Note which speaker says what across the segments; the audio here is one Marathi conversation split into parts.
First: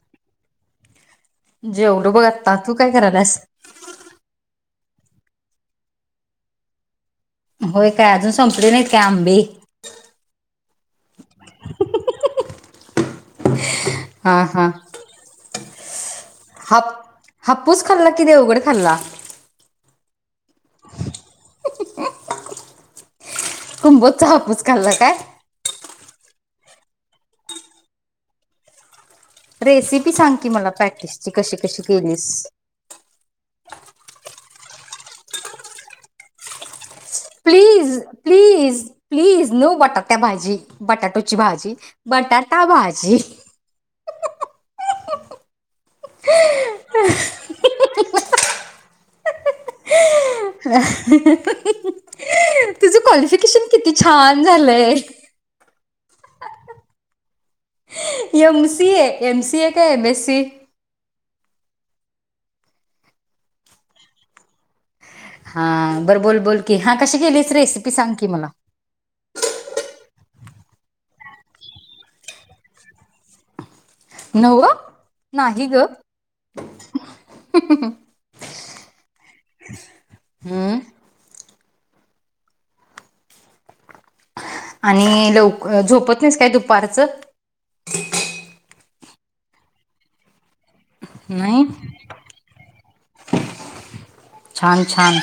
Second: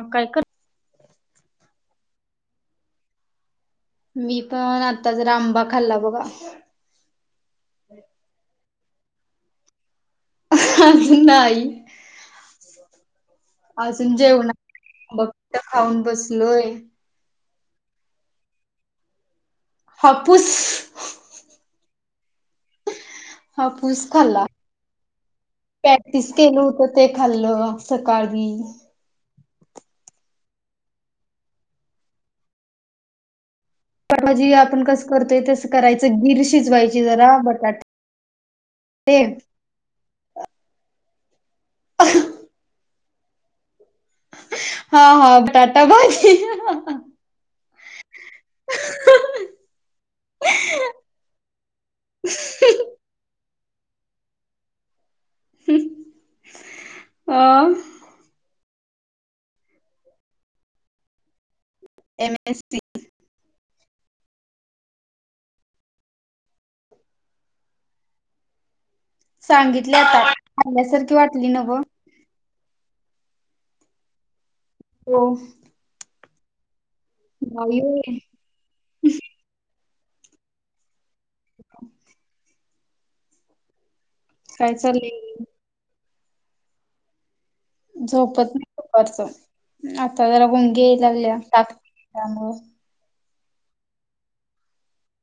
Speaker 1: म काय कर
Speaker 2: जेवलो बघ आत्ता तू काय कराल्यास?
Speaker 1: मी पण आता जरा आंबा खाल्ला बघा
Speaker 2: होय काय अजून संपले नाहीत? का आंबे?
Speaker 1: अजून नाही. अजून
Speaker 2: हा
Speaker 1: जेवणा
Speaker 2: हा
Speaker 1: फक्त खाऊन बसलोय
Speaker 2: हाप हापूस खाल्ला की देवघड खाल्ला
Speaker 1: हापूस [inaudible]
Speaker 2: कुंबोजचा हापूस खाल्ला काय?
Speaker 1: पॅटीस केलं होतं ते खाल्लं सकाळी
Speaker 2: रेसिपी सांग की मला पॅटिसची कशी? कशी? केलीस?
Speaker 1: [unintelligible] आपण कसं करतोय तसं करायचं गिर शिजवाय
Speaker 2: प्लीज प्लीज
Speaker 1: ते
Speaker 2: प्लीज नो बट त्या भाजी बटाटो ची भाजी बटाटा भाजी [unintelligible]
Speaker 1: हा हा बटा
Speaker 2: [unintelligible] तुझ काॅलीक्फिकेशन किती छान झालंय?
Speaker 1: ह आ..
Speaker 2: M C A M C A का एम एससी
Speaker 1: एमएससी
Speaker 2: हा बरं बोल बोल की, हा कशी केलीस? रेसिपी सांग की मला.
Speaker 1: सांगितल्या आता खाल्यासारखी वाटली नव्हं
Speaker 2: नव्हं
Speaker 1: हो
Speaker 2: नाही गं
Speaker 1: [unintelligible]
Speaker 2: हम्म
Speaker 1: [inaudible] काय
Speaker 2: आणि
Speaker 1: चाललंय
Speaker 2: लव--झोपत [unintelligible] दुपारचं
Speaker 1: झोपत दुपारचं आता जरा गुंगी लाल्या
Speaker 2: नाही.
Speaker 1: टाक [unintelligible]
Speaker 2: छान छान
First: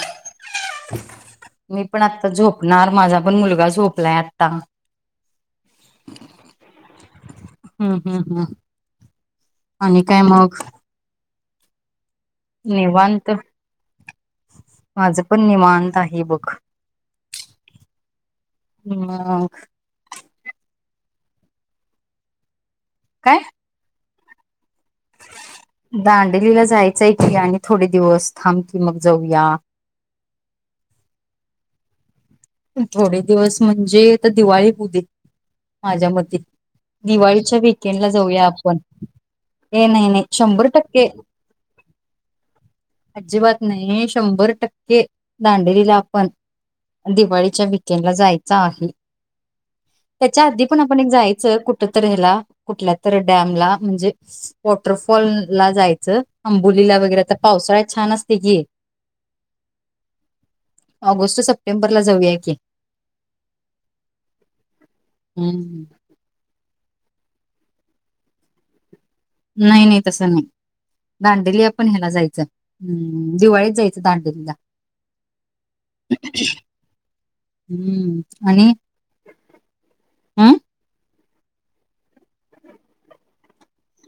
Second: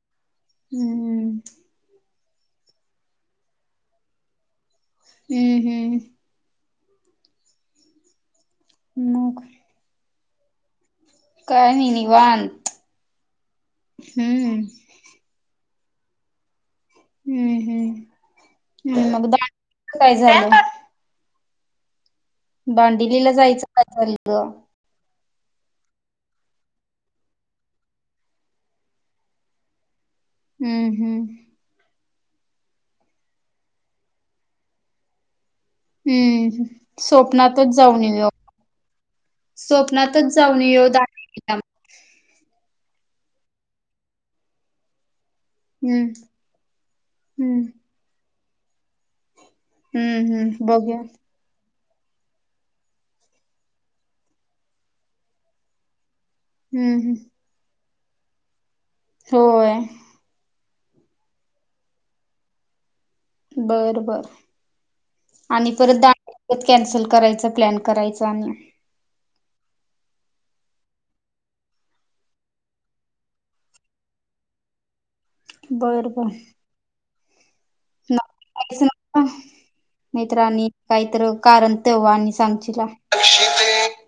Speaker 1: हम्म
Speaker 2: मी पण आत्ता झोपणार, माझा पण मुलगा झोपलाय आत्ता.
Speaker 1: हम्म हम्म.
Speaker 2: हम्म हम्म हम्म.
Speaker 1: मग
Speaker 2: आणि काय मग
Speaker 1: काय निनी
Speaker 2: निवांत.
Speaker 1: हम्म
Speaker 2: माझ पण निवां त आहे बग.
Speaker 1: हम्म हम्म हम्म. मग [unintelligible] काय झालं? दाडिलीला
Speaker 2: काय
Speaker 1: जायचं काजल. द
Speaker 2: दांडलीला जायचंय की, आणि थोडे दिवस थांब की मग जाऊया.
Speaker 1: हम्म हम्म.
Speaker 2: थोडे दिवस म्हणजे, आता दिवाळी हूदे. माझ्यामते
Speaker 1: हम्म
Speaker 2: दिवाळीच्या
Speaker 1: स्वप्नातच जाऊन
Speaker 2: विकेंडला
Speaker 1: येऊया
Speaker 2: जाऊया आपण, हे नाही नाही
Speaker 1: स्वप्नातच जाऊन
Speaker 2: शंभर
Speaker 1: येऊ
Speaker 2: टक्के.
Speaker 1: दांडिलीला
Speaker 2: अज्जिबात नाही शंभर टक्के. दांडेलीला
Speaker 1: हम्म
Speaker 2: आपण
Speaker 1: हम्म
Speaker 2: दिवाळीच्या विकेंडला जा जायचा आहे.
Speaker 1: हम्म
Speaker 2: त्याच्या
Speaker 1: हम्म
Speaker 2: आधी पण
Speaker 1: बघूया
Speaker 2: आपण एक जायचं, कुठ कुठतर ह्याला, कुठल्यातरी डॅम ला म्हणजे, वॉटरफॉल ला जायचं.
Speaker 1: हम्म
Speaker 2: अंबोलीला
Speaker 1: हम्म
Speaker 2: वगैरे आता पावसाळ्या छान असते की.
Speaker 1: होय
Speaker 2: ऑगस्ट स सप्टेंबर ला जाऊया की.
Speaker 1: बर बर आणि
Speaker 2: हम्म
Speaker 1: परत आणि परत कॅन्सल करायच प्लॅन करायच आणि
Speaker 2: नाही नाही तसं नाही. दांडेलीला आपण ह्याला जायचं हम् दिवाळीत जायचं दांडेलीला.
Speaker 1: बर बर. नकी
Speaker 2: हम्म आणि
Speaker 1: फिक्स नव्हं का? नाही तर
Speaker 2: हम्
Speaker 1: आणि कायतर कारण तेव्हा आणि सांगशीला.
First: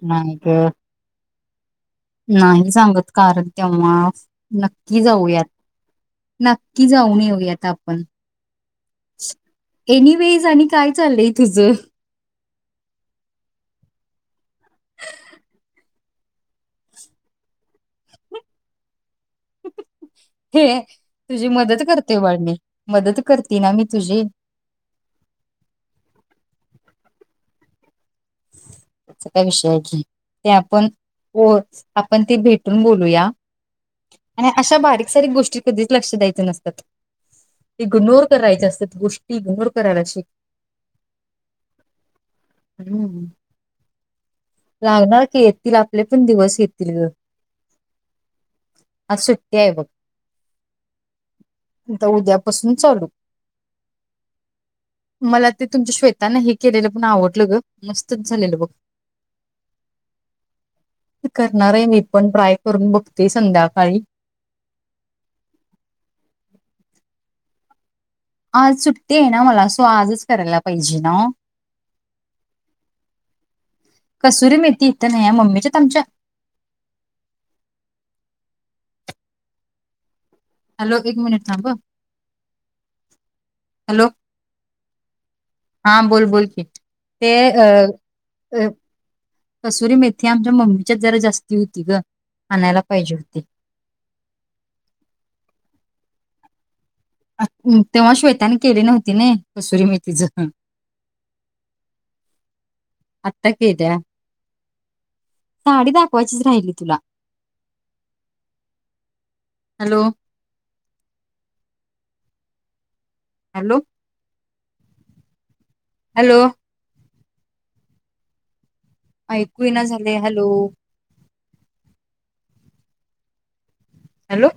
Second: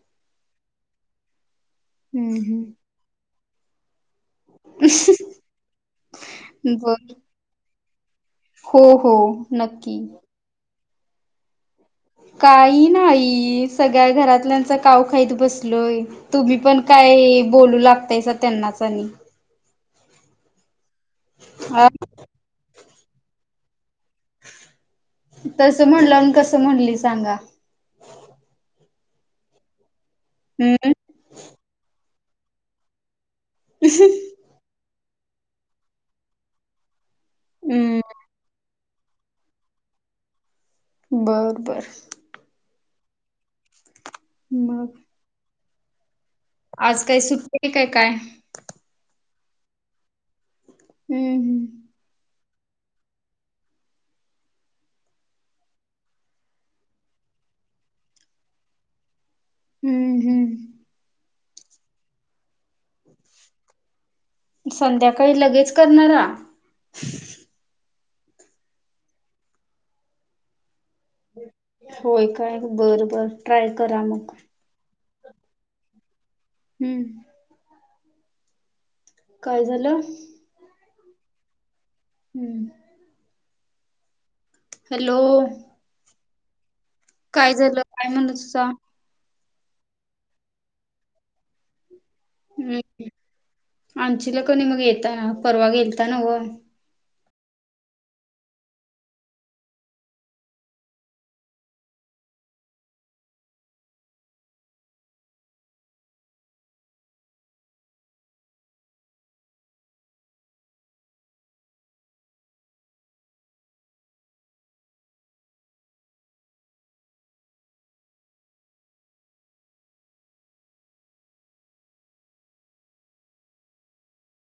Speaker 2: नाही ग
Speaker 1: हम्म
Speaker 2: नाही
Speaker 1: हम्म
Speaker 2: सांगत कारण तेव्हा नक्की जाऊयात नक्की
Speaker 1: बर
Speaker 2: जाऊन येऊयात आपण पण
Speaker 1: हो हो नक्की
Speaker 2: एनीवेज आणि काय चालय तुझं
Speaker 1: काही नाही सगळ्या घरातल्यांचा काव खाईत ब तुम्ही पण काय बोलू लागतायसा त्यांनाच आणि
Speaker 2: हे तुझी मदत
Speaker 1: अ
Speaker 2: करते बाळ मी मदत करते ना मी तुझी
Speaker 1: तस म्हणलं आणि कसं म्हणली सांगा
Speaker 2: तेच काय विषय अडलय. ते आपण
Speaker 1: हम्म
Speaker 2: कोच आ पण ते भेटून बोलूया. आणि असं बारीक सारीक गोष्टीत कधीच लक्ष द्यायचं नसतात.
Speaker 1: हम्म
Speaker 2: इग्नोर करायचे असत्यात गोष्टी इग्नोर करायला शिक
Speaker 1: बर बर
Speaker 2: हम्म हम्म
Speaker 1: मग
Speaker 2: लागणार की ही आपले पण दिवस येतील
Speaker 1: आज
Speaker 2: ग
Speaker 1: काय सुट्टी आहे काय काय
Speaker 2: अस ते बघ
Speaker 1: हम्म हम्म
Speaker 2: पासून चालू मला ते तुमच्या श्वेतान हे केलेलं पण आवडलं ग मस थंच झालेल बघ
Speaker 1: हम्म हम्म
Speaker 2: करणार आहे मी पण ट्राय करून बघते संध्याकाळी.
Speaker 1: संध्याकाळी लगेच करणारा
Speaker 2: आज सुट्टी आहे ना मला सो आजच करायला पाहिजे ना.
Speaker 1: होय काय बर बर, ट्राय करा मग.
Speaker 2: थ नाही या मम्मीच्यात आमच्या
Speaker 1: हम्म काय झालं?
Speaker 2: हॅलो एक मिनिट थांब
Speaker 1: हम्म
Speaker 2: हॅलो
Speaker 1: हॅलो.
Speaker 2: हा [unintelligible]
Speaker 1: काय
Speaker 2: अ
Speaker 1: झालं काय म्हणलं
Speaker 2: अ
Speaker 1: तुझा - -
Speaker 2: कसुरी मेथी आमच्या मम्मीच्यात जरा जास्ती होती गं
Speaker 1: हम् आणचीला कणी मग येताना परवा गेल - - ता नव्हं.
Speaker 2: तेव्हा श्वेताने केली नव्हती नई कसुरी मेतीच आता केल्या. साडी दाखवायचीच राहिली तुला. हॅलो. हॅलो. हॅलो. ऐकू येइना झालय. हॅलो. हॅलो.